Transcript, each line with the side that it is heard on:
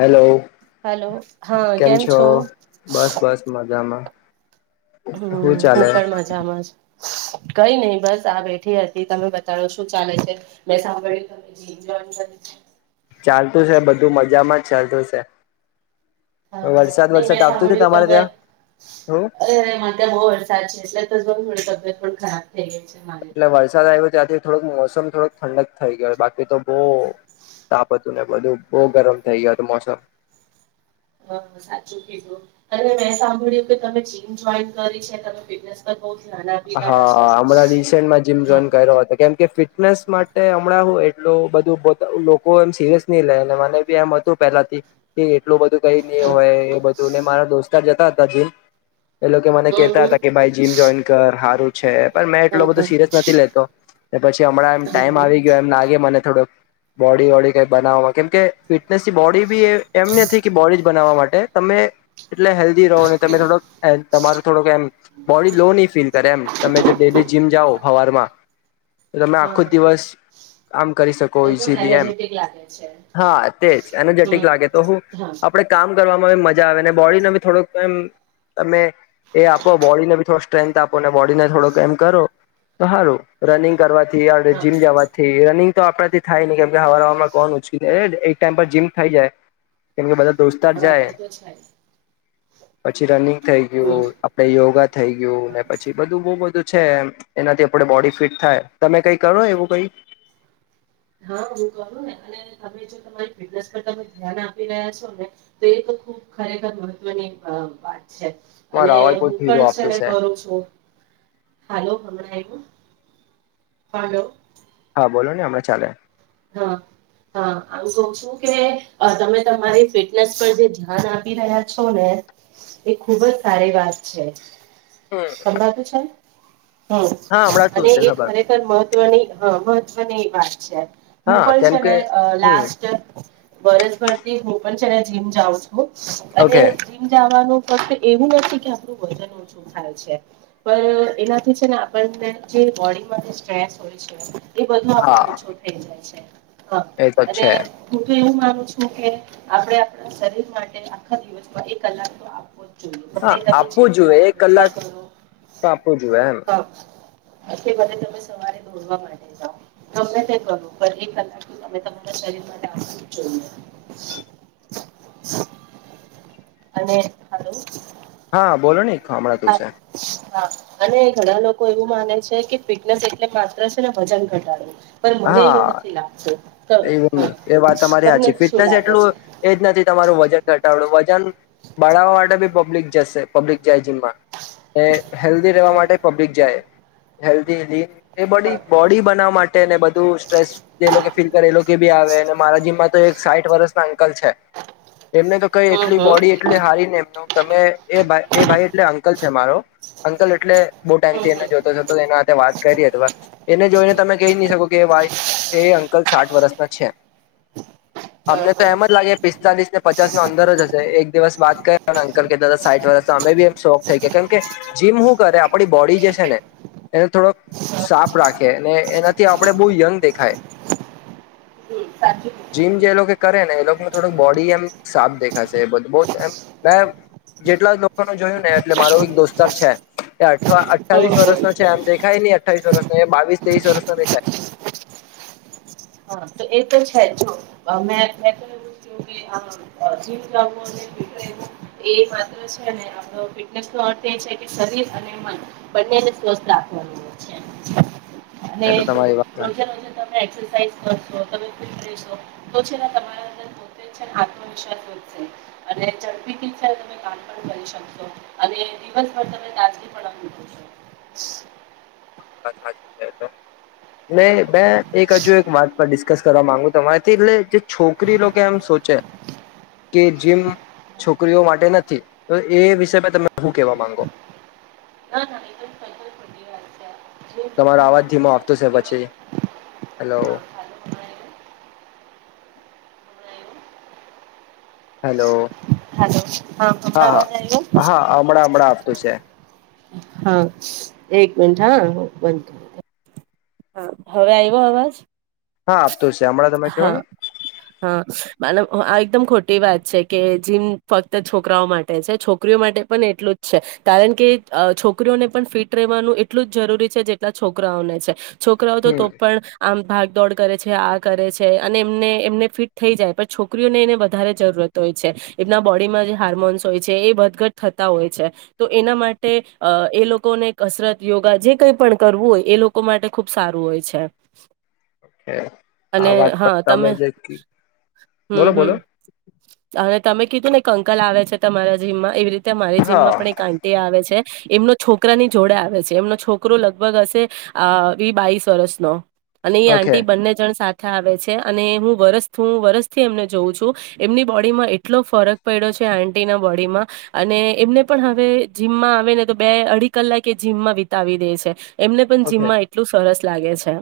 left: Hello, કેમ છો? બસ બસ મજામાં.
right: હમ હું પણ મજામાંજ. કઈ નહી બસ આ બેઠી હતી તમે બતાડો શું ચાલે છે? મેં સાંભળ્યું
left: ચાલતું છે બધું મજામાં જ ચાલતું છે.
right: હા હ
left: વરસાદ
right: નહી
left: વરસાદ
right: મેં
left: આવતું છે
right: સાંભળ્યું
left: તમારે
right: તમે
left: ત્યાં હું
right: અરે મા ત્યાં બહુ વરસાદ છે એટલે તો મળ બલકુલ ખરાબ થઈ ગઈ છે. મારી તો
left: એટલે વરસાદ આવ્યો ત્યાંથી થોડક મોસમ થોડોક ઠંડક થઈ ગયો બાકી તો બહુ તાપ હતું ને બધું બહુ ગરમ થઈ ગયો હત મોસમ.
right: સાચું કીધું, ત મેં સાંભળ્યું કે તમે જોઈન કરી છે તમે બહુ ધ્યાન આપી રહ્યા છો
left: હા હમણાં રીસેન્ટમાં જીમ
right: હા
left: જોઈન કર્યો હતો કેમ કે ફ ફટનેસ માટે હમણાં હું એટલું બધું લોકો એમ સિરિયસ નહી લે મને બી એમ હતું પહેલાથી. એટલું બધું કઈ નહી
right: હા
left: હોય એ બધું ને મારા દોસ્તાર જતા જ ત જેન. એ લોકો
right: હમ
left: મને
right: હા
left: કેહેતા હતા કે
right: હા
left: ભાઈ જીમ જોઈન હારું છે. પણ મેં એટલો બધો સીરિયસ નથી લેતો. કે પછી હમણાં એમ
right: હા
left: ટાઈમ
right: હા
left: આવી ગયો એમ લાગે મને થોડો બોડી વોડી કઈ બનાવવામાં કેમ કે ફિટનેસ થી બોડી બી એ એમ નથી કે બોડીજ બનાવવા મા એ તમે એટલે હેલ્ધી રહો ને તમે થોડોક તમારું થોડુંક એમ બોડી લોન. એમ તમે જે ડેલી જીમ જાઓ ફવાર માં તમે
right: હા
left: આખો જ
right: હા
left: દિવસ આમ.
right: એકદમ
left: કરી એ
right: એનર્જેટિક લાગે છે
left: હા
right: હમ
left: એજેટિક લાગે તો હું
right: હા
left: આપણે કામ કરવા મજા આવે બોડીને બી થોડુંકમ તમે એ આપો બોડીને ભી થોડો સ્ટન્થ આપોને બોડીને થોડોક એમ કરો તો સારું રનિંગ કરવાથી થીડ
right: હા
left: જીમ જવાથી રનિંગ. તો આપડા થી થાય નહી કેમ કે હવા હ કોણ ઓછીાય એક ટાઈમ પર જીમ થઈ જાય કેમ કે બધા દોસ્તાર
right: હા
left: જાય
right: એ તો છે જ
left: પછી રનિંગ થઈ
right: હમ
left: ગયું આપડે યોગા થઈ
right: હા
left: ગ પછી બધું બધું છે એનાથી આપ બોડી ફિટ થાય તમે કઈ કરો એવું કઈ
right: હા હું કરું ને અને તમે જો તમારી ફિટનેસ પર તમે ધ્યાન આપી રહ્યા છો ને તો એ ખુબ ખરેખર મહત્વની વાત અને
left: મારો અવાજ બહુ
right: હું
left: ધીરો
right: પણ છે
left: આપતું
right: ને કરું છું હાલો હમણાં એ. હાલો.
left: હા બોલો ને અણા ચાલે.
right: હા હા આું ક છું કે તમે તમારી ફિટનેસ પર જે ધ્યાન આપી રહ્યા છો ને એ ખુબ જ સારી વાત છે. કળાતું છે. હમ
left: હા હમણાં શું
right: અને
left: છે
right: એ
left: ખબર
right: ખરેખર મહત્વની હ મહત્વ બધ એ વાત છે. હું
left: હા
right: પણ
left: કેમ
right: છે
left: કે
right: ને
left: હમ
right: લાસ્ટ. બરસ ભરથી હું પણ છેને જીમ જાઉ અ
left: ઓકે
right: જીમ જવાનું. ફક્ત એવું નથી કે આપણું વજન ઓછું થાય છે પણ એનાથી છે ને આપણને જે બોડીમાં જે સ્ટ્રેસ હોય છે. એ બધું આપણો
left: હા
right: ઓછો થઈ જાય છે. હા
left: તો
right: અ એ.
left: છે
right: કે આપ આપણા શરીર માટે આખા દિવસમાં એ કલાક તો આપવો ત
left: હા
right: ભીજીી
left: આપવું જોઈએ એક
right: જાવાગા
left: કલાક
right: કરો
left: તો આપવું જોઈએ એમ
right: હા. એ કે ભલે તમે સવારે દોડવા માટે જાાવ તમને ક કરો. એક કલાક તમે તમારા શરીર માટે આપ જોઈએ અને હાલ
left: હા બોલો નને.
right: [unintelligible] અને ઘણા લોકો એવું માને છે કે ફિટનેસ એટલે માત્ર છે ને વજન ઘટાડું. પણ મને
left: હા
right: એવું નથી લાગતું. તો
left: એવું એ
right: હા
left: ને એ વાત તમારી
right: તમને
left: હાચી.
right: શું
left: ફિટનેસ
right: લાગે
left: એટલું
right: છે
left: એજ નથી તમારું વજન ઘટાડું વજન બાવવા માટે બી પબ્લિક જશે પબ્લિક જાય જીમમાં. એ હેલ્ધી રહેેવા
right: હા
left: માટે પબ્લિક જાય. હલ્દી એલ્દી. એ બોડી
right: હા
left: બોડી બનાવવા માટે ને બધું સ્ટ્રેસ જે લોકે ફીલ એ લોકે બી આવે ને મારા જી જીમ માં તો એક સાઈઠ વર્ષ ના અંકલ છે. એમને તો કઈ
right: હમ
left: એટલી
right: હમ
left: બોડી એટલી હારી ને એમનો તમે એ ભાઈ એ ભાઈ એટલે અંકલ છે મારો અંકલ એટલે બહુ ટાઈમ
right: હમ
left: થી એને
right: હમ
left: જોતો જોતો એના તે વાત કરી અથવા એને જોઈને તમે કહી નહી શકો કે વાય એ અન્ક કલ સાઠ વર્ષના છે.
right: હા હા
left: અમને તો
right: હા
left: એમ જ લાગે પિસ્તાલીસ ને પચાસ ના અંદર જ હશે એક દિવસ બાત કર અંકલ કે દાદા સાઠ વર્ષનો અમે બી એમ શોખ થઈ ગયા કેમ કે જીમ શું કરે આપડી બોડી જે છે ને એને થોડોક સાફ રાખે અનેને એનાથી આપડે બહુ યંગ દેખાય.
right: હમ સાચું કીધું
left: જીમ જે લોકો
right: તમે
left: કરે ને એ લોકો થોડક બોડી એમ સાફ દેખાશે બધ બો એ મેં જેટલા લોકો ન જોયું ને એટલે મારો એક દોસ્તાર છે એ અથરા અઠ્ઠાવીસ
right: હમ હમ
left: વર્ષનો છે એમ દેખાય નહી અઠાવીસ વર્ષનો એ બાવીસ તવીસ વર્ષ નો દેખાય.
right: હા તો એ તો છે જો અહ મેં મેં કહું કે આમ જીમ જાઉં એવીય માત્ર છે ને અહ ફિટનેસ ના છે ને શરીર અને બંને ને સ્વસ્થ રાખવાનું હોય છે. અને
left: એ તો
right: જો
left: તમારી વાત
right: રોજે રોજે તમે એક્સરસાઇઝ કર તો તમે ફિટ રહેશો તો છે તમારા અંદર પોતે છે આત્મવિશ્વાસ વધશે અને ઝડપી થી છે તમે કામ પણ કરી શકશો અને દિવસભર તમે દાજગી પણ અનુભવશો.
left: તમારી વાત સાચી છે એ તો. ને
right: હા
left: બે એક ક જો એક વાત પર ડિસ્કસ કરવા માંગુ તમારીથી એટલે જે છોકરી લોકો એમ સોચે કે જીમ
right: હા
left: છોકરીઓ માટે નથી તો એ વિષ પર તમે શું કેવા માંગો?
right: ના ના એ તો તદ્દન ખોટી વાત છે જે બધા
left: તમારો અવાજ ધીમો
right: માટે
left: આપતો છે
right: ઇવન
left: પછી. હેલો. હેલો.
right: હાલો
left: હા
right: હમણાં અવાજ
left: હા
right: આવ્યો
left: હા હમણાં હમણાં આ શું છે?
right: હા એક મિનટ હા બંધ થવો દે. હા હવે આવ્યો અવાજ?
left: હા. તો શામળા તમે કેહો ને.
right: માનવ આ એકદમ ખોટી વાત છે કે જીમ ફક્ત છોકરાઓ માટે છે, છોકરીઓ માટે પણ એટલું જ છે. કારણ કે અહ છોકરીઓને પણ ફિટ રવાનું એટલું જ જરૂરી છે, જેટલા છોકરાઓને છે. છોકરાઓ તો
left: હમ
right: તો પણ આમ ભાગ દોડ કરે છે આગ કરે છે અને એમને એમને ફિટ થઈ જાય પણ છોકરીઓને એને વધારે જરૂરત હોય છે, એમના બોડીમાં જે હાર્મોન્સ હોય છે એ વધઘટ થતા હોય છે, તો એના માટે એ લોકોને કસરત યોગા જે કઈ પણ કરવું હોય એ લોકો માટે ખૂબ સારું હોય છે.
left: ઓકે [inaudible]
right: અને હા તમે હમ
left: બોલો
right: હમ,
left: બોલો
right: અને તમે કીધું ને એક અંકલ આવે છે તમારા જીમમાં એવી રીતે મારી
left: હા
right: જીમમાં પણ એક આંટી આવે છે. એમનો છોકરાની જોડે આવે છે એમનો છોકરો લગભગ હશે, આ બાવીસ વર્ષનો. અને એ
left: ઓકે
right: આંટી બંને જણ સાથે આવે છે અને હું વરસ વરસથી એમને જોઉં છું એમની બોડીમાં એટલો ફરક પડ્યો છે આટીના બોડીમાં અને એમને પણ હવે જીમમાં આવે ને તો બે અઢી કલાક એ જીમમાં વિતાવી દે છે એમને પણ
left: ઓકે
right: જીમમાં એટલું સરસ લાગે છે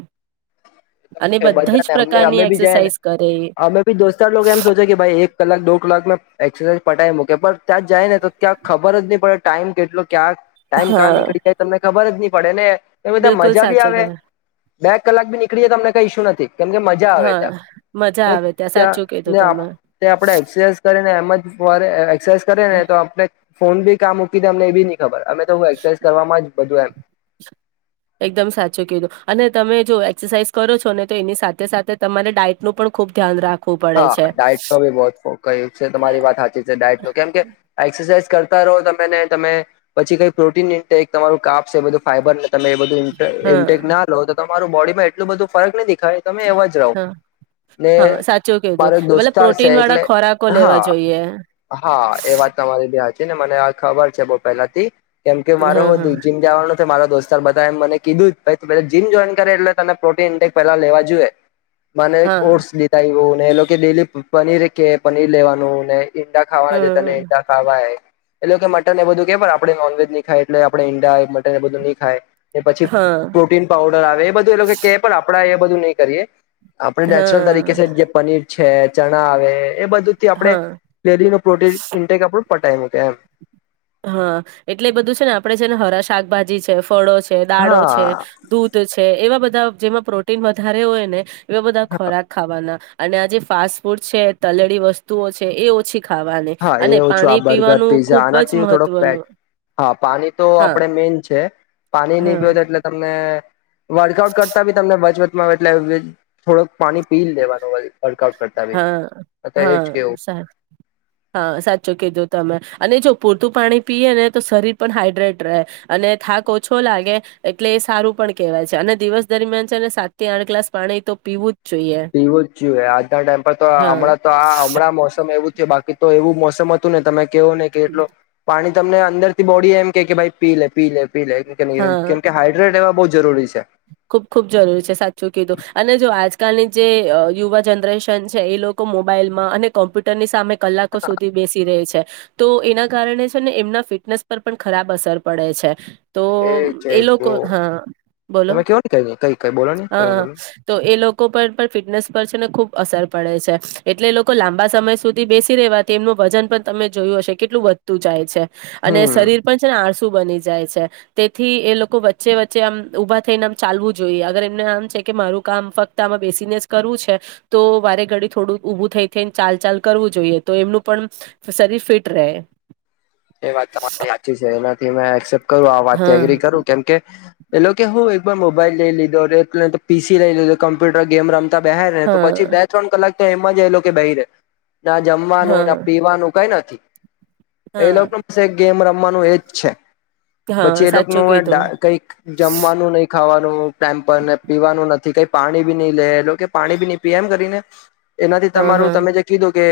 right: અને
left: છે
right: બધા જ
left: બધાને અમે
right: પ્રકારની
left: બીજયે ને
right: એક્સરસાઇઝ કરે એ
left: અમે ભી દોસ્તાર લોકો એમ સોચે એક કલાક દો કલાક એક્સરસાઇઝ પટાવી મૂ પણ ત્યાં જાય ને તો ત્યાં ખબર જ નહી પડે ટાઈમ કેટલો ક આ ટાઈમ કા
right: હા
left: નીકળી જાય તમને ખબર જ ની પડે ને એ બંધા
right: બિલકુલ
left: મજા ભી
right: સાચું
left: આવે
right: કે
left: બે કલાક બી નીકળે તો અમને કંઈ ઈસુ નથી કેમકે મજા આવે
right: હા મજા
left: ત્યાં
right: આવે ત્યાં સાચું કીધું
left: ત્યાંને
right: તમે
left: આપણે એક્સરસાઈઝ કરીને એમ જ એક્સરસાઈઝ કરે ને તો આપણે ફોન ભી કા મૂકી ડે અમને એ બી ની ખબર અમે તો હું એક્સરસાઈઝ કરવામાં જ બધું એમ
right: એકદમ સાચું કીધું અને તમે જો એક્સરસાાઈઝ કરો છો ને તો એની સાથે સાથે તમારે ડાયટનું પણ ખુબ ધ્યાન રાખ
left: હા ડાયટનુ બી બો ફોક કઈ છે તમારી વાત હાચી છે ડાયટનુ કેમ કે એક્સરસાઇઝ કરતા રહો તમે ને તમે પછી કઈ પ્રોટીન ઇન્ટટેક તમારું કાબ શે બધું ફાઈબર ન તમે એ બધું ઇન્ટટેક
right: હા
left: ના લો તો તમારું બોડી એટલું બધું ફરક નથી થાય તમે એવા જ રહો
right: હા
left: ને
right: હા સાચું કીધું
left: મારો એક
right: મતલબ
left: દોસ્તાર શે
right: પ્રોટીન
left: એટલે
right: વાળા ખોરાકો લેવા
left: હા
right: જોઈએ.
left: હા એ વાત તમારી ભી હાચી ને મને આ ખબર છે બો પહેલાથી કેમ કે મારો
right: હા હા
left: દુ જીમ જવાનો મારા દોસ્તારો બધા એમ મને કીધું જ કે જીમ જોઈન કરે એટલે તને પ્રોટીન ઈન્ટેક પેલા લેવા જોઈએ મને એક
right: હા
left: ઓટ્સ [unintelligible] ઓ એ લોકો ડેલી પનીર કે પનીર લેવાનું ને ઈંડા ખાવાના છે તને
right: હા
left: ઈંડા ખાવાય એઈ લોકો કે મટન એ બધું કે પણ આપણે નોનવેજ ન ખાય એટલે આપણે ઈન્ડએ મટન એ બધું ની ખાઈ પછી
right: હા
left: પ્રોટીન પઉડર આવે એ બધું એ લોકો કે પણ આપડા એ બધું નહી કરીએ આપણે નેચરલ તરીકે
right: હા
left: યે છે [unintelligible] છે ચણા આવે એ બધું થી આપડે
right: હા
left: ડેલી નું પ્રોટીન ઇન્ટેક આપણું ટાઈમ કે એમ.
right: હા, એટલે બધું છે ને આપડે છે ને હરા શાકભાજી છે. ફળો છે દાડો
left: હા
right: છે, દૂધ છે એવા બધા બ જેમાં પ્રોટીન વધારે હોય ને. એ બધા ખોરાક ખાવાના. અને આ જેે ફાસ્ટ ફૂડ છે તલેળ વસ્તુઓ છે એ ઓછી ખાવાની,
left: હા એ
right: અને
left: ઓછું આ
right: પાણી
left: બર્ગર
right: પીવાનું
left: પીઝા
right: ખુબ જ
left: આનાથી થોડોક
right: મહત્વનું
left: ફેટ હા પાણી તો
right: હા
left: આપણેે મેઈન છે, પાણી ની
right: હા
left: પય તો એટલે તમને વર્કઆઉટ કરતા બી તમને બચ એટલે થોડુંક પાણી પી લેવાનું હોય. વર્કઆઉટ કરતા અ,
right: હા
left: એજ
right: હા
left: કેવું.
right: સા હા સાચું કીધું તમે, અને જો પૂરતું પાણી પીએ ને તો શરીર પણ હાઈડ્રેટ રહે, અને થાક ઓછો લાગે એટલે એ સારું પણ કહેવાય છે અને દિવસ દરમિયાન છે ને સાત થી આઠ ગ્લાસ પાણી તો પીવું જ જોઈએ
left: એવો જ જો આ ટાઈમ પર તો
right: હા
left: હમણાં તો આ હમણાં મોસમ એવું છે બાકી તો એવું મોસમ હતું ને તમે કેવો નને કે એટલો પાણી તમને અંદર થી બોડી એમ કે કે ભાઈ પી લે પી લે. પી કેમ કેમ કે હાઈડ્રેટ એવા બ જરૂરી છે.
right: ખુબ ખુબ જરૂરી છે સાચું કીધું અને જો આજ આજકાલની જે યુવા જનરેશન છે એ લોકો મોબાઈલમાં અને કોમ્પ્યુટરની સામે કલાકો સુધી બેસી રહી છે. તો એના કારણે છે ને એમના ફિટનેસ પર પણ ખરાબ અસર પડે છે. તો
left: છે
right: એ લોકો
left: બહ
right: હા. બોલો
left: તમે કેવો ન ક કઈ કઈ બોલો તમે
right: હા
left: બોલો.
right: તો એ લોકો પર પણ ફિટનેસ પર છે ને ખૂબ અસર પડે છે, એટલે એ લોકો લાંબા સમય સુધી બેસી રહેવાથી એમનું વજન પણ તમે જોયું હશે કેટલું વધતું જાય છે. અને
left: હમ
right: શરીર પણ છે ને આડ શું બની જાય છે તેથી એ લોકો વચ્ચે વચ્ચે આમ ઊભા થઈને આમ ચાલવું જોઈએ. અગર એમને આમ છે કે મારું કામ ફક્ત આમાં બેસીને જ કરવું છે તો વારે ઘડી થોડું ઊભું થઈ થઈને ચાલ ચાલ કરવું જોઈએ તો એમનું પણ શરીર ફિટ રહે.
left: એ વાત તમારી હાચી છે એનાથી મેં એસેપ્ટ કરું આમ વાત થી એગ્રી
right: હા
left: કરું કેમ કે પેલો કે હું એકબાર મોબાઈલ લઈ લીધોરે એ તો પી સી લઈ લીધો કમ્પ્યુટર ગેમ રમ તો બહેર રહે તો પછી
right: હા
left: બે ત્રણ કલાક તો એમાં જ એ લોકે બેહી રહે. ના જમવાનું
right: હા
left: ના પીવાનું કઈ નથી. એ
right: હા
left: લોકો બસ એક ગેમ રમ વાનું એજ છે.
right: હા
left: પછી એ લોક
right: સાચું
left: નું આ
right: કીધું
left: ડા કઈ જમવાનું નહી ખાવા નું પેમ્પણ ને પીવાનું નથી કઈ પાણી ભી નહી લે એ કે પાણી ભી નહી પી એમ કરીને એનાથી
right: હા હા
left: તમારું તમે જે કીધું કે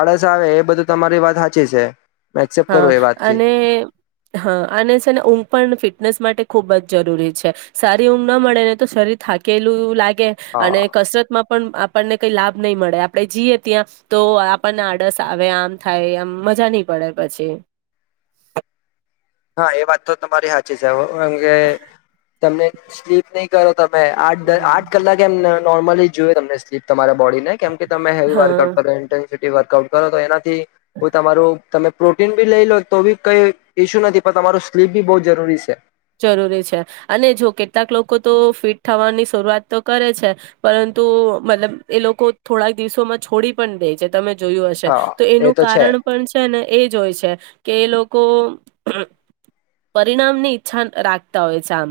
left: આળસ આવે એ બધું તમારી વાત હાચી છે. મે એક્સેપ્ટ
right: હા
left: કરું એ વાતથી
right: અને હા અને છે ને ઊંઘ પણ ફિટનેસ માટે ખુબ જ જરૂરી છે સારી ઊઘ ના મળે ને તો શરીર થાકેલું લાગે ગે અને
left: હા
right: કસરત માં પણ આપણને કઈ લાભ નહીિ મળે આપડે જઈયએ ત્યાં તો આપણને આડસ આવે આમ થાય આમ મજા નહી પડે પછી
left: હા એ વાત તો તમારી હચી જ હ ઓ એમ કે તમને સ્લીપ નહી કરો તમે આઠ આઠ કલાક એમ નોર્મલી જોય તમને સ્લીપ તમારા બોડીને કેમ કે તમે હેવી વર્કઆઉટ
right: હા
left: કરો [unintelligible] એ વર્કઆઉટ કરો તો એનાથી હુ તમારુ તમે પ્રોટીન ભી લઈ લો તો બી કઈ ઇશ્યુ નથી પણ તમારું સ્લીપ બી બોહ જરૂરી શે
right: જરૂરી છે અને જો કેટલાક લોકો તો ફિટ થવાની શરૂઆત તો કરે છે પરંતુ મતલબ એ લોકો થોડાક દિવસોમાં છોડી પણ દે છે તમે જોયું હશે
left: હા
right: તો
left: એ
right: એનું
left: છે
right: કારણ પણ છે ને એ જ હોય છે કે એ લોકો કો પરીણામ ની જાન રાખતા હોય છે આમ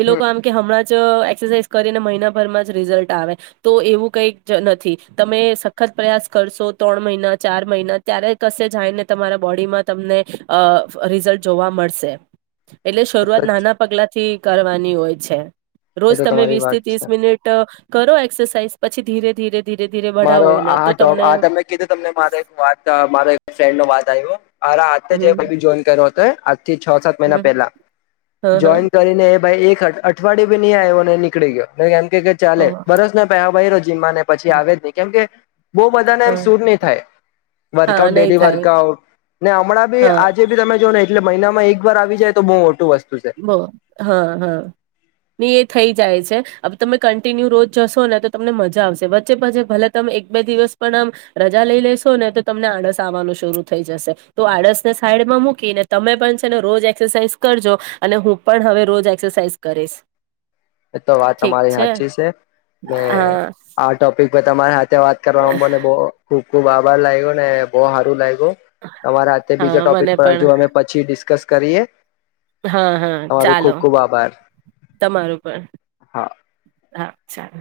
right: એ
left: હમ
right: લોકો આમ કે હમણાં એક્સરસાઇઝ કરીને મહિનાભરમાં જ રિઝલ્ટ આવે, તો એવું કઈ નથી તમે સખત પ્રયાસ કરશો ત્રણ મહિના ચાર મહિના ત્યારે કશે જાયને તમારા બોડીમાં તમને, રિઝલ્ટ જોવા મળશે. એટલે
left: એ તો
right: શરૂઆત નાના પગલા થી કરવાની હોય. છે. રોજ
left: એ તો
right: તમે
left: તમારી
right: વીસ થી
left: વાત
right: ત્રીસ
left: છે
right: મિનિટ કરો એક્સરસાઇઝ પછી ધીરે ધીરે. ધીરે ધીરે
left: મારો
right: બઢાવો એને
left: આ
right: તો
left: ટોપ
right: તમને
left: આ તમે કીધું તમને મા વાત મા ફ્રેન્ડ ન વાત [unintelligible] અરા હાતેજ એ
right: હમ
left: ભી જોઈન કર હતે. તે છ સાત મહિના
right: હમ
left: પહેલા
right: હ હ
left: જોઈન કરીને એ ભાઈ એક અઠ અઠ વાડી ભી નઈ આયો અને નીકળી ગયો. કે ચાલે
right: ઓહ
left: બરોસ નો પેહા ભયરો છે. જીમ ને પછી આવે જ કેમ કે બહ બધાને
right: હ
left: એમ સુર નહી થાય
right: હા
left: વર્કઆઉટ
right: નહી
left: ડેલી
right: થાય
left: વર્કઆઉટ ને હમણાં બી
right: હા
left: આજે બી તમે જો ને એટલે મહિનામાં એક વાર આવી જાય તો બહુ મોટું વસ
right: બો હા હા ની એ થઈ જાય છે. અબ તમે કન્ટિન્યુ રોજ જશો ને તો તમને મજા આવશે વચ્ચે પછી ભલે તમે એક બે દિવસ પણ આમ રજા લઈ લેશો ને તો તમને આળસ આવવાનું શરૂ થઈ જશે તો આળસને સાઈડમાં મૂકીને તમે પણ છે ને રોજ એક્સરસાઇઝ કરજો. અને હું પણ હવે રોજ એક્સરસાઇઝ કરીશ.
left: તો વાત તમારી હાચી છે મે
right: હા
left: આ ટોપિક તમારા તે વાત કરવામાં મને બ ખબ ખુબ આભાર લાગ્યો ને બહ હારું લાઈગુ. તમારા બીજા
right: હા
left: ટોપિક
right: મને
left: પર
right: પણ
left: હ અમે પછી ડિસ્કસ કરીએ.
right: હા હા
left: તમારું ખુબ
right: ચાલો
left: ખુબ આભાર
right: તમારું
left: હા
right: હા. ચાલ.